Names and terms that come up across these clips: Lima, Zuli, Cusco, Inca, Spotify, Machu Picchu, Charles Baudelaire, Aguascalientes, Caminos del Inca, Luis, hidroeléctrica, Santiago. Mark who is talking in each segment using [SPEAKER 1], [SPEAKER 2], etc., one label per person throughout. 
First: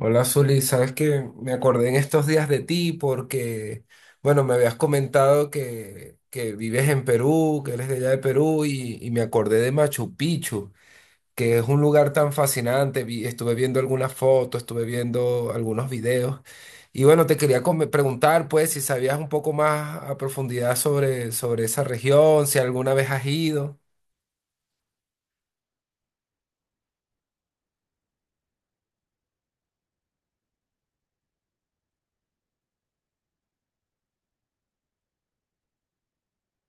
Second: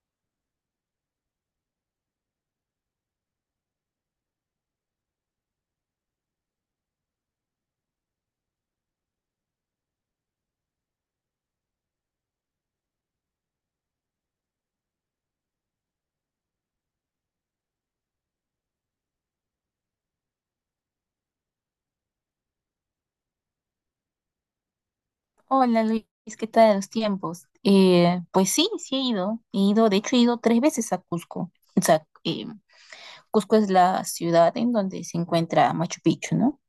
[SPEAKER 1] Hola, Zuli. Sabes que me acordé en estos días de ti porque, bueno, me habías comentado que vives en Perú, que eres de allá de Perú y me acordé de Machu Picchu, que es un lugar tan fascinante. Estuve viendo algunas fotos, estuve viendo algunos videos y bueno, te quería preguntar pues si sabías un poco más a profundidad sobre esa región, si alguna vez has ido.
[SPEAKER 2] Hola Luis, ¿qué tal los tiempos? Pues sí, sí he ido. He ido, de hecho he ido 3 veces a Cusco. O sea, Cusco es la ciudad en donde se encuentra Machu Picchu, ¿no?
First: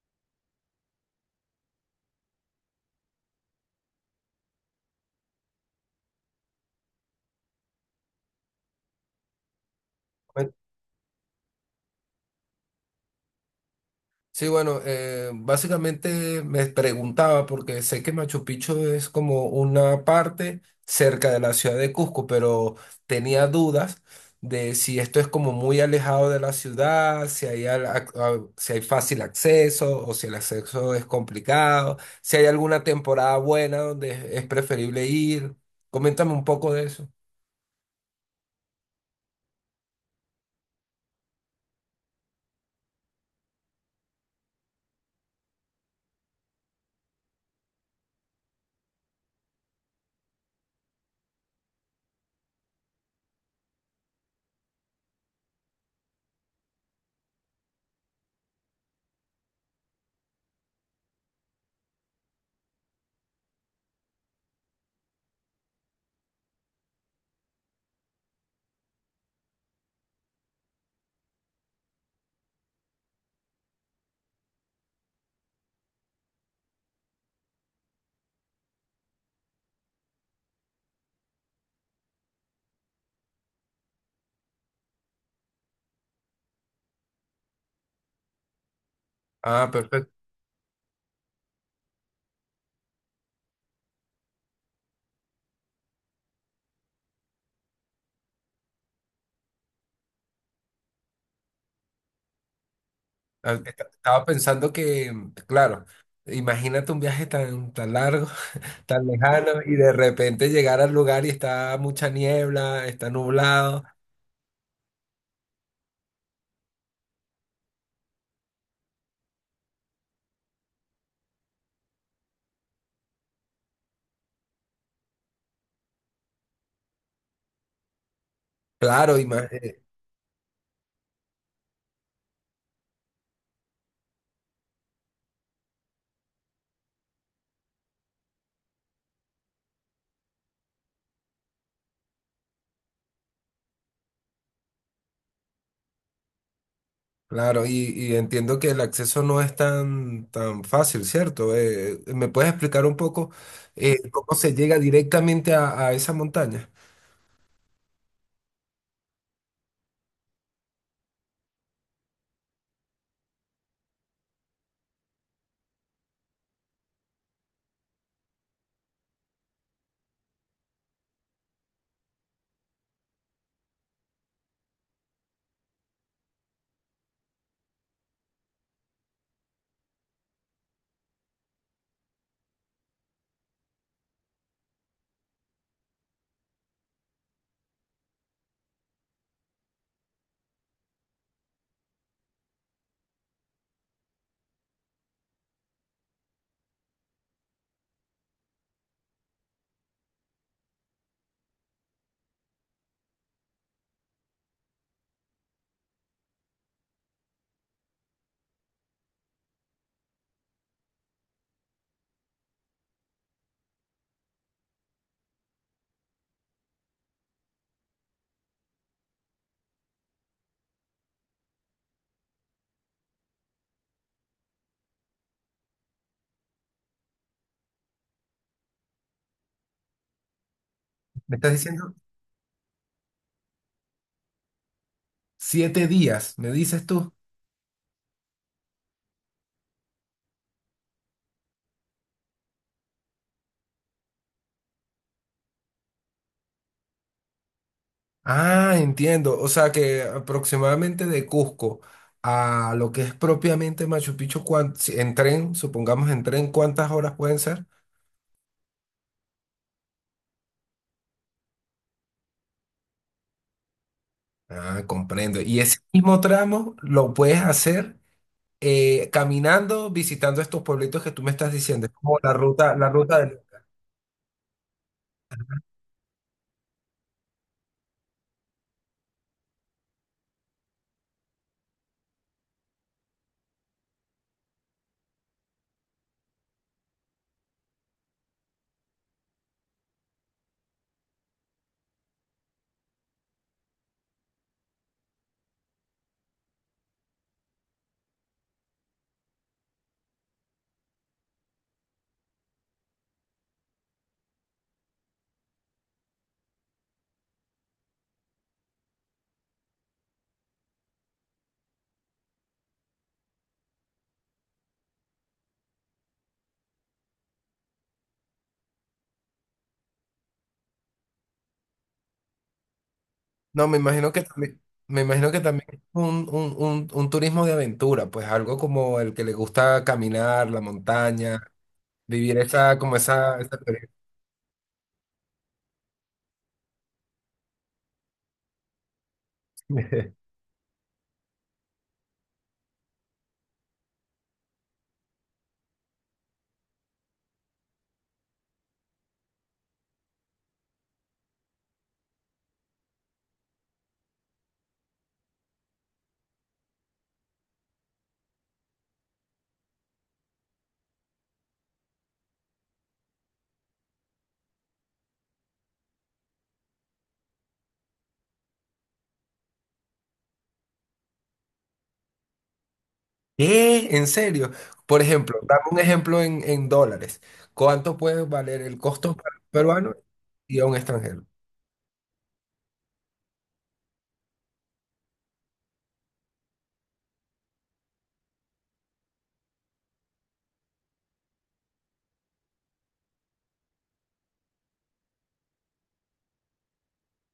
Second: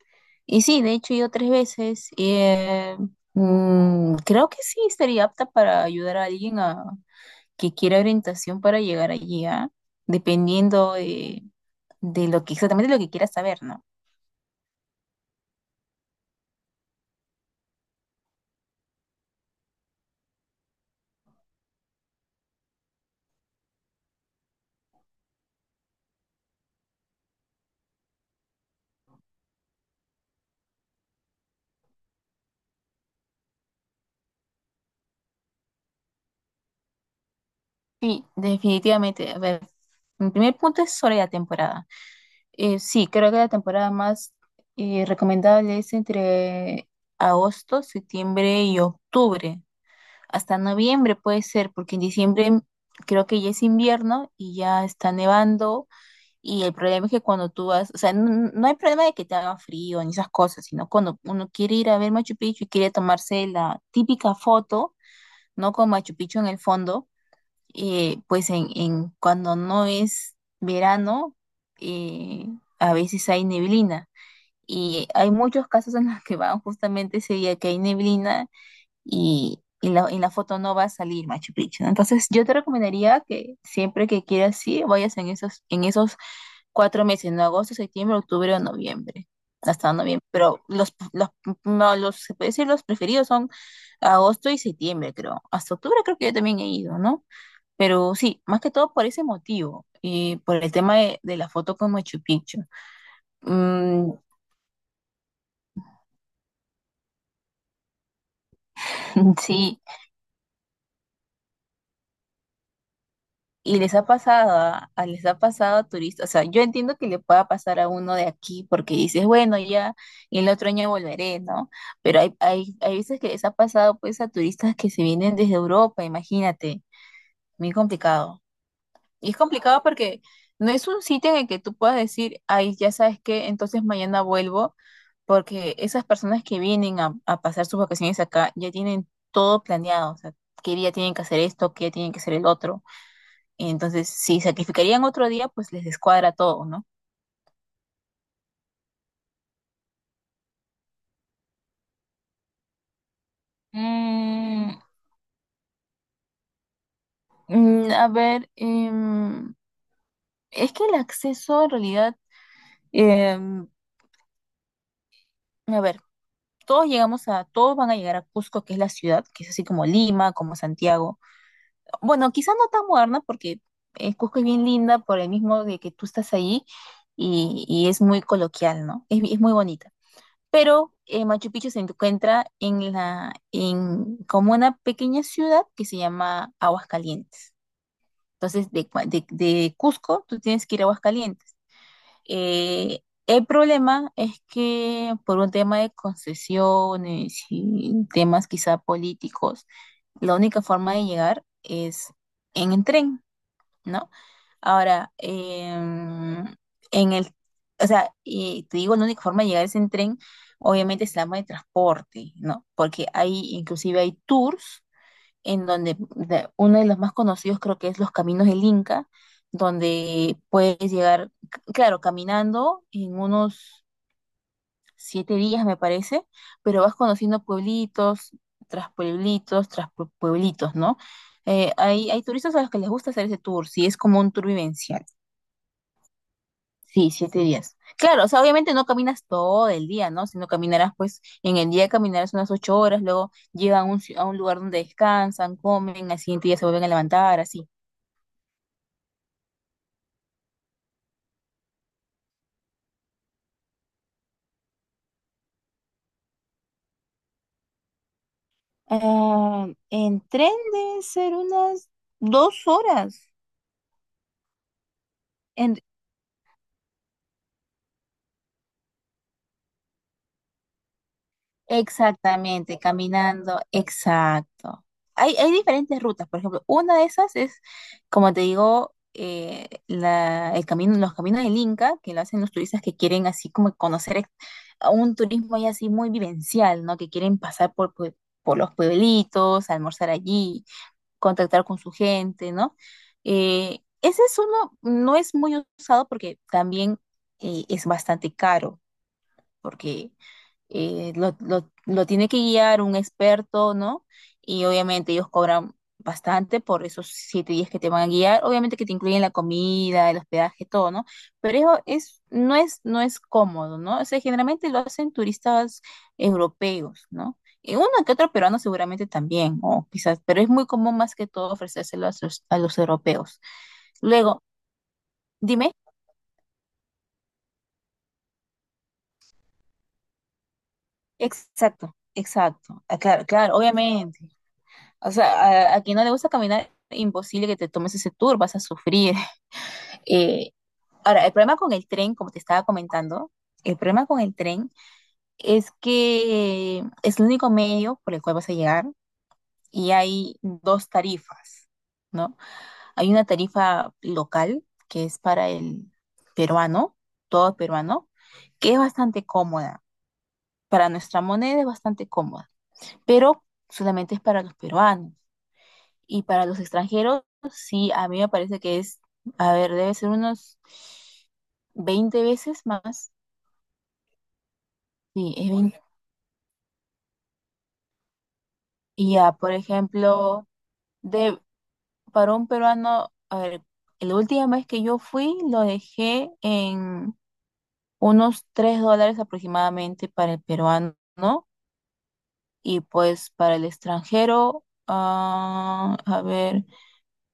[SPEAKER 2] Y sí, de hecho he ido tres veces. Creo que sí estaría apta para ayudar a alguien a, que quiera orientación para llegar allí, ¿ah? Dependiendo de lo que exactamente lo que quiera saber, ¿no?
[SPEAKER 1] Sí, bueno, básicamente me preguntaba, porque sé que Machu Picchu es como una parte cerca de la ciudad de Cusco, pero tenía dudas de si esto es como muy alejado de la ciudad, si hay, si hay fácil acceso o si el acceso es complicado, si hay alguna temporada buena donde es preferible ir. Coméntame un poco de eso.
[SPEAKER 2] Sí, definitivamente. A ver, mi primer punto es sobre la temporada. Sí, creo que la temporada más recomendable es entre agosto, septiembre y octubre. Hasta noviembre puede ser, porque en diciembre creo que ya es invierno y ya está nevando. Y el problema es que cuando tú vas, o sea, no, no hay problema de que te haga frío ni esas cosas, sino cuando uno quiere ir a ver Machu Picchu y quiere tomarse la típica foto, ¿no? Con Machu Picchu en el fondo pues en cuando no es verano, eh, a veces hay neblina. Y hay muchos casos en los que van justamente ese día que hay neblina y en la foto no va a salir Machu Picchu, ¿no? Entonces yo te recomendaría que siempre que quieras sí vayas en esos 4 meses, en agosto, septiembre, octubre o noviembre.
[SPEAKER 1] Ah,
[SPEAKER 2] Hasta
[SPEAKER 1] perfecto.
[SPEAKER 2] noviembre, pero los, no, los, se puede decir los preferidos son agosto y septiembre, creo. Hasta octubre creo que yo también he ido, ¿no? Pero sí, más que todo por ese motivo, y por el tema de la foto con Machu Picchu. Mm,
[SPEAKER 1] Estaba pensando que, claro, imagínate un viaje tan, tan largo, tan lejano y
[SPEAKER 2] sí,
[SPEAKER 1] de repente llegar al lugar y está mucha niebla, está
[SPEAKER 2] y
[SPEAKER 1] nublado.
[SPEAKER 2] les ha pasado, les ha pasado a turistas, o sea, yo entiendo que le pueda pasar a uno de aquí porque dices, bueno, ya el otro año volveré, ¿no? Pero hay veces que les ha pasado pues a turistas que se vienen desde Europa, imagínate, muy complicado.
[SPEAKER 1] Claro,
[SPEAKER 2] Y es complicado porque no es un sitio en el que tú puedas decir, ay, ya sabes qué, entonces mañana vuelvo, porque esas personas que vienen a pasar sus vacaciones acá ya tienen todo planeado, o sea, qué día tienen que hacer esto, qué día tienen que hacer el otro. Y entonces, si sacrificarían otro día, pues les descuadra todo, ¿no?
[SPEAKER 1] claro, y entiendo que el acceso no es tan, tan fácil, ¿cierto? ¿Me puedes explicar un poco cómo se llega
[SPEAKER 2] Mm,
[SPEAKER 1] directamente a esa montaña?
[SPEAKER 2] a ver, es que el acceso en realidad, em, a ver, todos llegamos a, todos van a llegar a Cusco, que es la ciudad, que es así como Lima, como Santiago. Bueno, quizá no tan moderna porque Cusco es bien linda por el mismo de que tú estás ahí y es muy coloquial, ¿no? Es, es muy bonita. Pero Machu Picchu se encuentra en la, en como una pequeña ciudad que se llama Aguascalientes. Entonces, de Cusco, tú tienes que ir a Aguascalientes. Eh, el problema es que por un tema de concesiones y temas quizá políticos, la única forma de llegar es en el tren, ¿no? Ahora, en el, o sea, y te digo, la única forma de llegar es en tren, obviamente es la modo de transporte, ¿no? Porque hay, inclusive hay tours en donde uno de los más conocidos creo que es los Caminos del Inca, donde puedes llegar, claro, caminando en unos 7 días, me parece, pero vas conociendo pueblitos, tras pueblitos, tras pueblitos, ¿no?
[SPEAKER 1] ¿Me estás
[SPEAKER 2] Eh,
[SPEAKER 1] diciendo?
[SPEAKER 2] hay, hay turistas a los que les gusta hacer ese tour, sí, es como un tour vivencial.
[SPEAKER 1] Siete días, me dices
[SPEAKER 2] Sí,
[SPEAKER 1] tú.
[SPEAKER 2] siete días. Claro, o sea, obviamente no caminas todo el día, ¿no? Sino caminarás, pues, en el día caminarás unas 8 horas, luego llegan a a un lugar donde descansan, comen, al siguiente día se vuelven a levantar, así.
[SPEAKER 1] Ah, entiendo. O sea que aproximadamente de Cusco a lo que es propiamente Machu Picchu, en tren, supongamos en tren, ¿cuántas horas pueden ser?
[SPEAKER 2] Ah, en tren deben ser unas 2 horas.
[SPEAKER 1] Ah, comprendo. Y ese
[SPEAKER 2] En
[SPEAKER 1] mismo tramo lo puedes hacer caminando, visitando estos pueblitos que tú me estás diciendo. Es como
[SPEAKER 2] Exactamente,
[SPEAKER 1] la ruta del...
[SPEAKER 2] caminando, exacto. Hay diferentes rutas, por ejemplo, una de esas es, como te digo, el camino, los caminos del Inca, que lo hacen los turistas que quieren así como conocer a un turismo ya así muy vivencial, ¿no? Que quieren pasar por los pueblitos, almorzar allí, contactar con su gente, ¿no? Ese es uno, no es muy usado porque también es bastante caro, porque lo tiene que guiar un experto, ¿no? Y obviamente ellos cobran bastante por esos 7 días que te van a guiar. Obviamente que te incluyen la comida, el hospedaje, todo, ¿no? Pero eso es, no es, no es cómodo, ¿no? O sea, generalmente lo hacen turistas europeos, ¿no? Y uno que otro peruano seguramente también, o quizás, pero es muy común más que todo ofrecérselo a los europeos.
[SPEAKER 1] No, me imagino que
[SPEAKER 2] Luego,
[SPEAKER 1] también, me imagino que también
[SPEAKER 2] dime,
[SPEAKER 1] es un, un turismo de aventura, pues algo como el que le gusta caminar, la montaña,
[SPEAKER 2] exacto,
[SPEAKER 1] vivir esa,
[SPEAKER 2] exacto,
[SPEAKER 1] como
[SPEAKER 2] ah, claro,
[SPEAKER 1] esa
[SPEAKER 2] claro,
[SPEAKER 1] experiencia.
[SPEAKER 2] obviamente. O sea, a quien no le gusta caminar, imposible que te tomes ese tour, vas a sufrir. Eh, Ahora, el problema con el tren, como te estaba comentando, el problema con el tren es que es el único medio por el cual vas a llegar y hay dos tarifas, ¿no? Hay una tarifa local que es para el peruano, todo peruano, que es bastante cómoda. Para nuestra moneda es bastante cómoda, pero solamente es para los peruanos. Y para los extranjeros, sí, a mí me parece que es, a ver, debe ser unos 20 veces más.
[SPEAKER 1] ¿Qué? ¿En serio? Por
[SPEAKER 2] Sí,
[SPEAKER 1] ejemplo,
[SPEAKER 2] es
[SPEAKER 1] dame un
[SPEAKER 2] 20.
[SPEAKER 1] ejemplo en dólares. ¿Cuánto puede valer el
[SPEAKER 2] Y
[SPEAKER 1] costo
[SPEAKER 2] ya,
[SPEAKER 1] para un
[SPEAKER 2] por
[SPEAKER 1] peruano
[SPEAKER 2] ejemplo,
[SPEAKER 1] y a un extranjero?
[SPEAKER 2] de, para un peruano, a ver, la última vez que yo fui lo dejé en unos $3 aproximadamente para el peruano, ¿no? Y pues para el extranjero, ah, a ver,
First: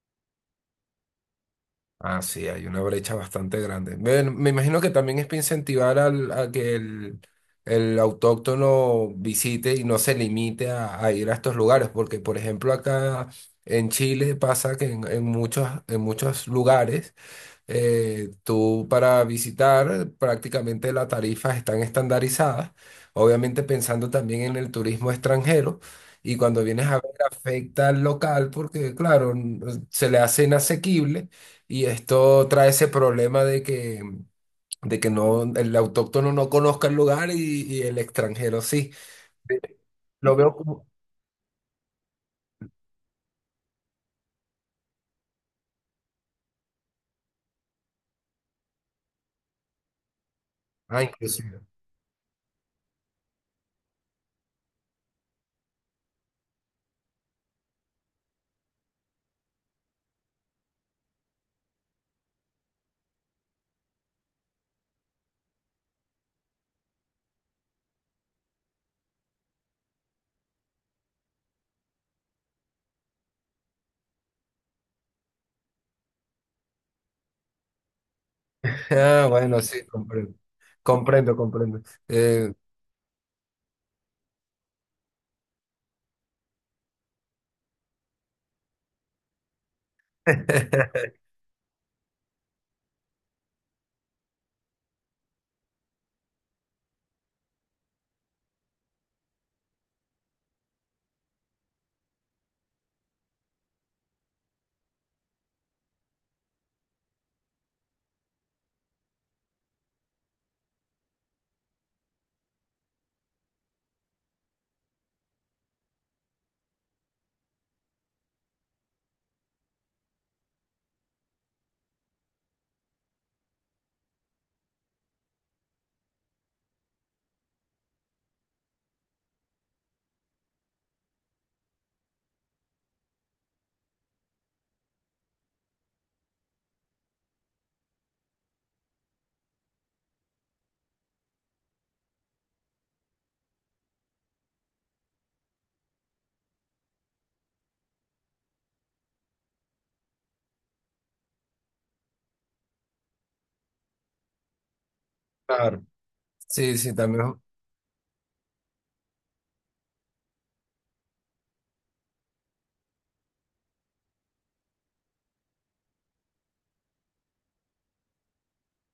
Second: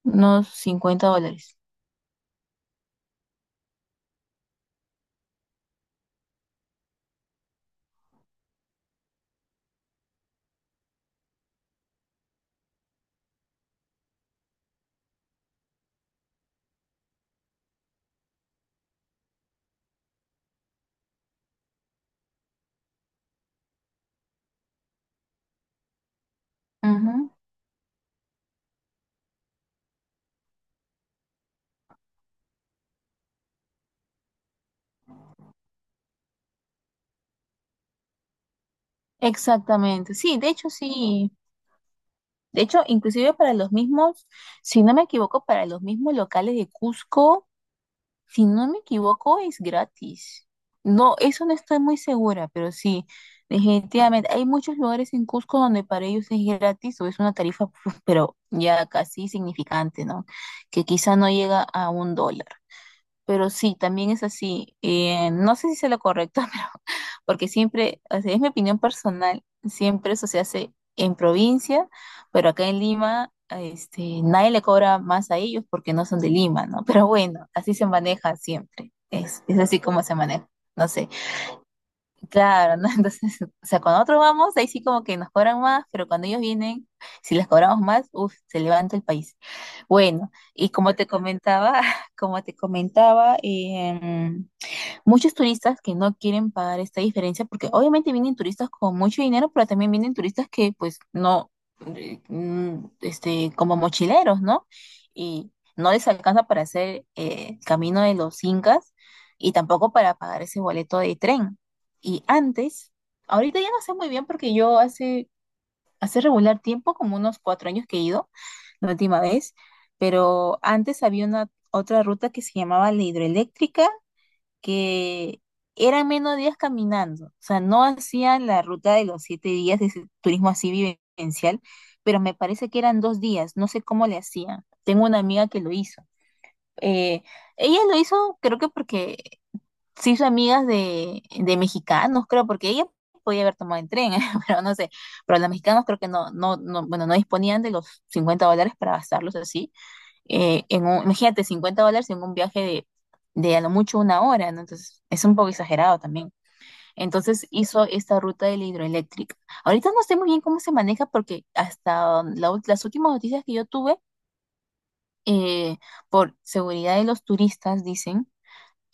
[SPEAKER 2] unos $50.
[SPEAKER 1] Ah, sí, hay una brecha bastante grande. Bueno, me imagino que también es para incentivar a que el autóctono visite y no se limite a ir a estos lugares, porque por ejemplo acá en Chile pasa que en muchos lugares tú para visitar, prácticamente las tarifas están estandarizadas, obviamente pensando también en el turismo extranjero. Y cuando vienes a ver,
[SPEAKER 2] Ujú.
[SPEAKER 1] afecta al local porque, claro, se le hace inasequible y esto trae ese problema de que no, el autóctono no conozca el lugar y el extranjero sí. Sí,
[SPEAKER 2] Exactamente,
[SPEAKER 1] lo veo como...
[SPEAKER 2] sí. De hecho, inclusive para los mismos, si no me equivoco, para los mismos locales de Cusco, si no me equivoco, es gratis.
[SPEAKER 1] Ah,
[SPEAKER 2] No,
[SPEAKER 1] inclusive.
[SPEAKER 2] eso no estoy muy segura, pero sí, definitivamente. Hay muchos lugares en Cusco donde para ellos es gratis o es una tarifa, pues, pero ya casi significante, ¿no? Que quizá no llega a $1. Pero sí, también es así. No sé si sea lo correcto, pero porque siempre, o sea, es mi opinión personal, siempre eso se hace en provincia, pero acá en Lima, este, nadie le cobra más a ellos porque no son de Lima, ¿no? Pero bueno, así se maneja siempre.
[SPEAKER 1] Ah,
[SPEAKER 2] Es
[SPEAKER 1] bueno,
[SPEAKER 2] así
[SPEAKER 1] sí,
[SPEAKER 2] como se
[SPEAKER 1] comprendo.
[SPEAKER 2] maneja. No sé.
[SPEAKER 1] Comprendo, comprendo. Eh,
[SPEAKER 2] Claro, ¿no? Entonces, o sea, cuando nosotros vamos, ahí sí como que nos cobran más, pero cuando ellos vienen, si les cobramos más, uff, se levanta el país. Bueno, y como te comentaba, como te comentaba, muchos turistas que no quieren pagar esta diferencia, porque obviamente vienen turistas con mucho dinero, pero también vienen turistas que pues no, este, como mochileros, ¿no? Y no les alcanza para hacer el camino de los incas y tampoco para pagar ese boleto de tren. Y antes, ahorita ya no sé muy bien porque yo hace, hace regular tiempo, como unos 4 años que he ido, la última vez, pero antes había una otra ruta que se llamaba la hidroeléctrica que eran menos días caminando, o sea, no hacían la ruta de los 7 días de ese turismo así vivencial, pero me parece que eran 2 días, no sé cómo le hacían. Tengo una amiga que lo hizo. Eh, Ella lo hizo, creo que porque se hizo amigas de mexicanos, creo, porque ella podía haber tomado el tren, pero no sé, pero los mexicanos creo que no, no, no, bueno, no disponían de los $50 para gastarlos así en imagínate, $50 en un viaje de a lo mucho una hora, ¿no? Entonces, es un poco
[SPEAKER 1] claro.
[SPEAKER 2] exagerado también.
[SPEAKER 1] Sí, sí, también,
[SPEAKER 2] Entonces, hizo esta ruta de la hidroeléctrica. Ahorita no sé muy bien cómo se maneja porque hasta la las últimas noticias que yo tuve, eh, por seguridad de los turistas, dicen,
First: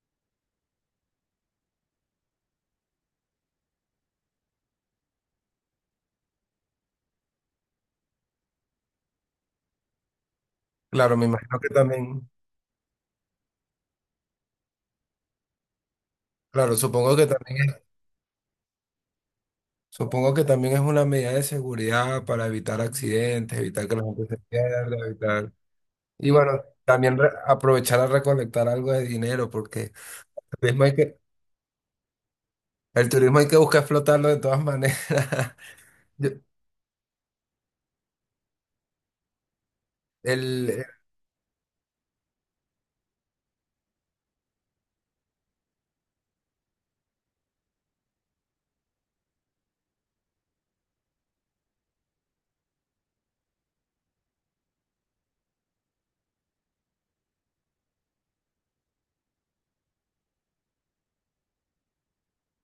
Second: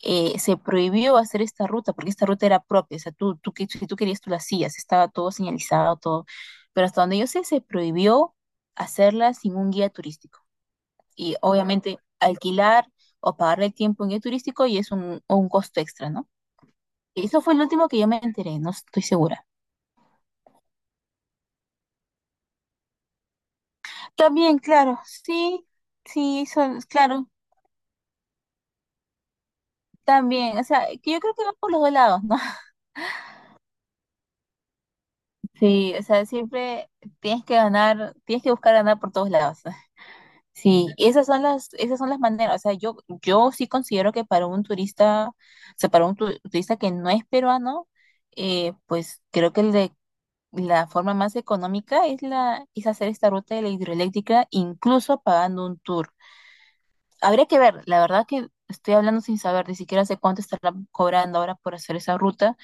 [SPEAKER 2] se prohibió hacer esta ruta porque esta ruta era propia. O sea, tú, si tú querías, tú la hacías. Estaba todo señalizado, todo. Pero hasta donde yo sé, se prohibió hacerla sin un guía turístico
[SPEAKER 1] claro, me
[SPEAKER 2] y
[SPEAKER 1] imagino que
[SPEAKER 2] obviamente
[SPEAKER 1] también,
[SPEAKER 2] alquilar o pagar el tiempo en guía turístico y es un costo extra, ¿no?
[SPEAKER 1] claro, supongo que
[SPEAKER 2] Eso fue el
[SPEAKER 1] también es,
[SPEAKER 2] último que yo me enteré, no estoy segura.
[SPEAKER 1] supongo que también es una medida de seguridad para evitar accidentes, evitar que la gente se
[SPEAKER 2] También, claro,
[SPEAKER 1] pierda, evitar,
[SPEAKER 2] sí,
[SPEAKER 1] y
[SPEAKER 2] sí,
[SPEAKER 1] bueno,
[SPEAKER 2] son,
[SPEAKER 1] también
[SPEAKER 2] claro,
[SPEAKER 1] aprovechar a recolectar algo de dinero, porque el
[SPEAKER 2] también, o
[SPEAKER 1] turismo
[SPEAKER 2] sea,
[SPEAKER 1] hay
[SPEAKER 2] que
[SPEAKER 1] que,
[SPEAKER 2] yo creo que va por los dos lados, ¿no?
[SPEAKER 1] el turismo hay que buscar explotarlo de todas maneras.
[SPEAKER 2] Sí, o sea,
[SPEAKER 1] Yo-
[SPEAKER 2] siempre tienes que ganar, tienes que buscar ganar por todos lados.
[SPEAKER 1] el, eh,
[SPEAKER 2] Sí, y esas son las maneras, o sea, yo sí considero que para un turista, o sea, para un turista que no es peruano, pues creo que el de la forma más económica es, la, es hacer esta ruta de la hidroeléctrica, incluso pagando un tour. Habría que ver, la verdad que estoy hablando sin saber, ni siquiera sé cuánto estarán cobrando ahora por hacer esa ruta,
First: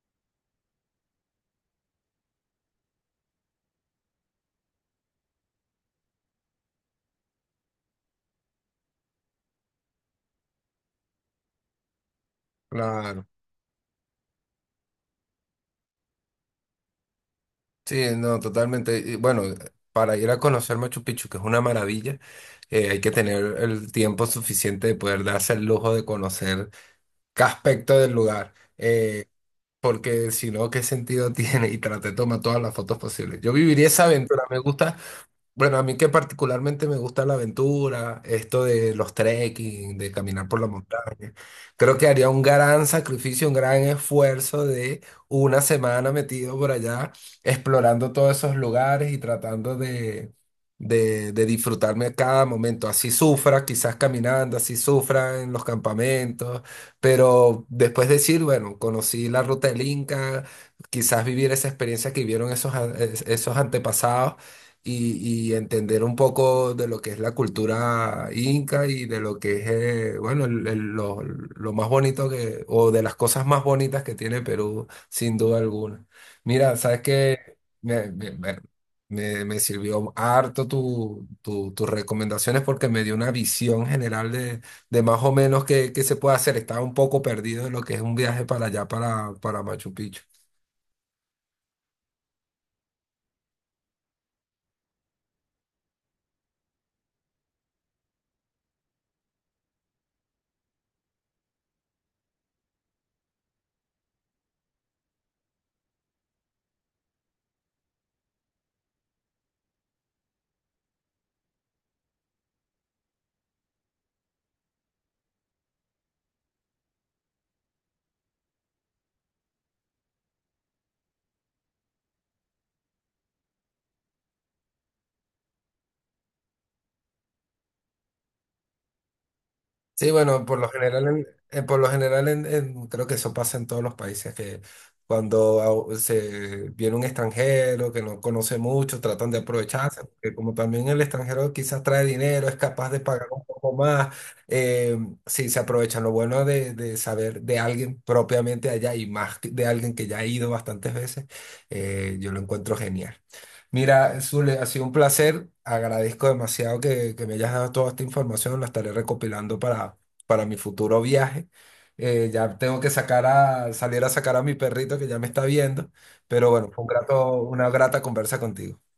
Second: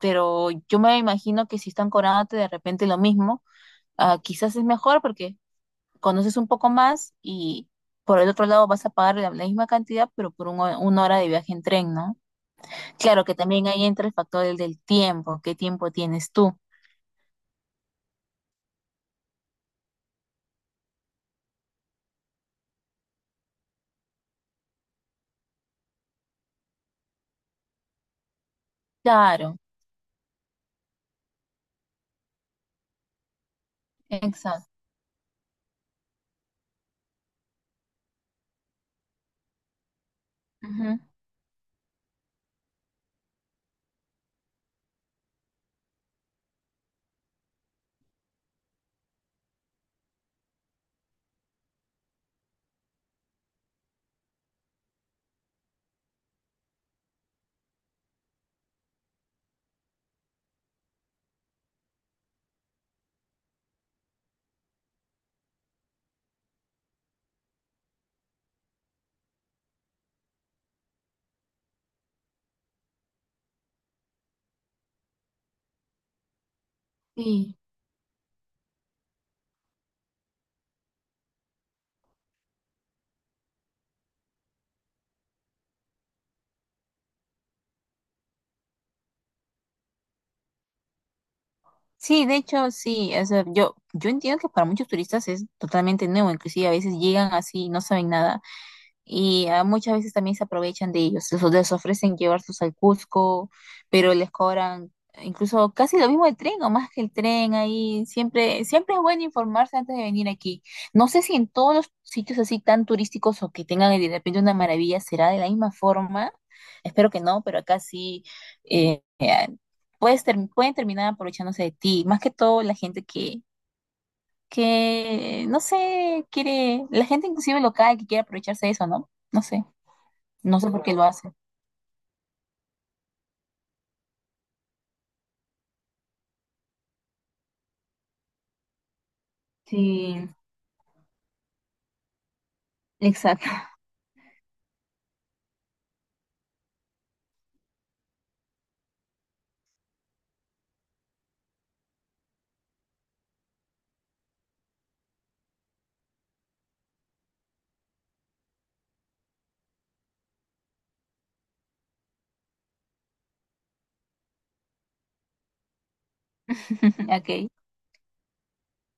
[SPEAKER 2] pero yo me imagino que si están cobrándote de repente lo mismo, ah, quizás es mejor porque conoces un poco más y por el otro lado vas a pagar la, la misma cantidad, pero por un una hora de viaje en tren, ¿no? Claro
[SPEAKER 1] claro,
[SPEAKER 2] que también ahí entra el factor del, del tiempo, ¿qué tiempo tienes tú?
[SPEAKER 1] sí, no, totalmente, y bueno, para ir a conocer Machu Picchu, que es una maravilla, hay que tener el tiempo suficiente de poder darse el lujo de conocer qué aspecto del lugar,
[SPEAKER 2] Claro,
[SPEAKER 1] porque si no, ¿qué sentido tiene? Y traté de tomar todas las fotos posibles. Yo viviría esa aventura, me
[SPEAKER 2] exacto.
[SPEAKER 1] gusta bueno, a mí que particularmente me gusta la aventura, esto de los trekking, de caminar por la
[SPEAKER 2] Ujú.
[SPEAKER 1] montaña. Creo que haría un gran sacrificio, un gran esfuerzo de una semana metido por allá, explorando todos esos lugares y tratando de disfrutarme cada momento. Así sufra, quizás caminando, así sufra en los campamentos, pero después decir, bueno, conocí la ruta del Inca, quizás vivir esa experiencia que vivieron esos antepasados y entender un poco de lo que es la cultura inca y de lo que es, bueno, lo más bonito que, o de las cosas más bonitas que tiene Perú, sin duda alguna. Mira, sabes que
[SPEAKER 2] Sí,
[SPEAKER 1] me, me- me- me sirvió harto tu, tus recomendaciones porque me dio una visión general de más o menos qué, qué se puede hacer. Estaba un poco perdido en lo que es un viaje para allá, para Machu Picchu.
[SPEAKER 2] sí, de hecho, sí, o sea, yo entiendo que para muchos turistas es totalmente nuevo, inclusive a veces llegan así y no saben nada. Y ah, muchas veces también se aprovechan de ellos, les ofrecen llevarlos al Cusco, pero les cobran incluso casi lo mismo el tren o más que el tren ahí. Siempre, siempre es bueno informarse antes de venir aquí. No sé si en todos los sitios así tan turísticos o que tengan de repente una maravilla será de la misma forma. Espero que no, pero acá sí eh, eh, pueden terminar aprovechándose de ti. Más que todo la gente que, no sé, quiere, la gente inclusive local que quiere aprovecharse de eso, ¿no? No sé.
[SPEAKER 1] Sí, bueno, por
[SPEAKER 2] No
[SPEAKER 1] lo
[SPEAKER 2] sé por qué lo
[SPEAKER 1] general,
[SPEAKER 2] hace.
[SPEAKER 1] por lo general creo que eso pasa en todos los países, que cuando se viene un extranjero que no conoce mucho, tratan de aprovecharse,
[SPEAKER 2] Sí,
[SPEAKER 1] porque como también el extranjero quizás trae dinero, es capaz de pagar un
[SPEAKER 2] exacto.
[SPEAKER 1] poco más, eh, sí, se aprovechan. Lo bueno de saber de alguien propiamente allá y más de alguien que ya ha ido bastantes veces, yo lo encuentro genial. Mira, Zule, ha sido un placer. Agradezco demasiado que me hayas dado toda esta información. La estaré recopilando para mi futuro viaje. Ya tengo que sacar a, salir a sacar a mi perrito que ya me está viendo. Pero bueno, fue un grato,
[SPEAKER 2] Ok.
[SPEAKER 1] una grata conversa contigo.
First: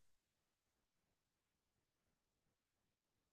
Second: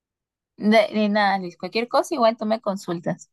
[SPEAKER 2] De nada, Luis. Cualquier cosa, igual tú me consultas.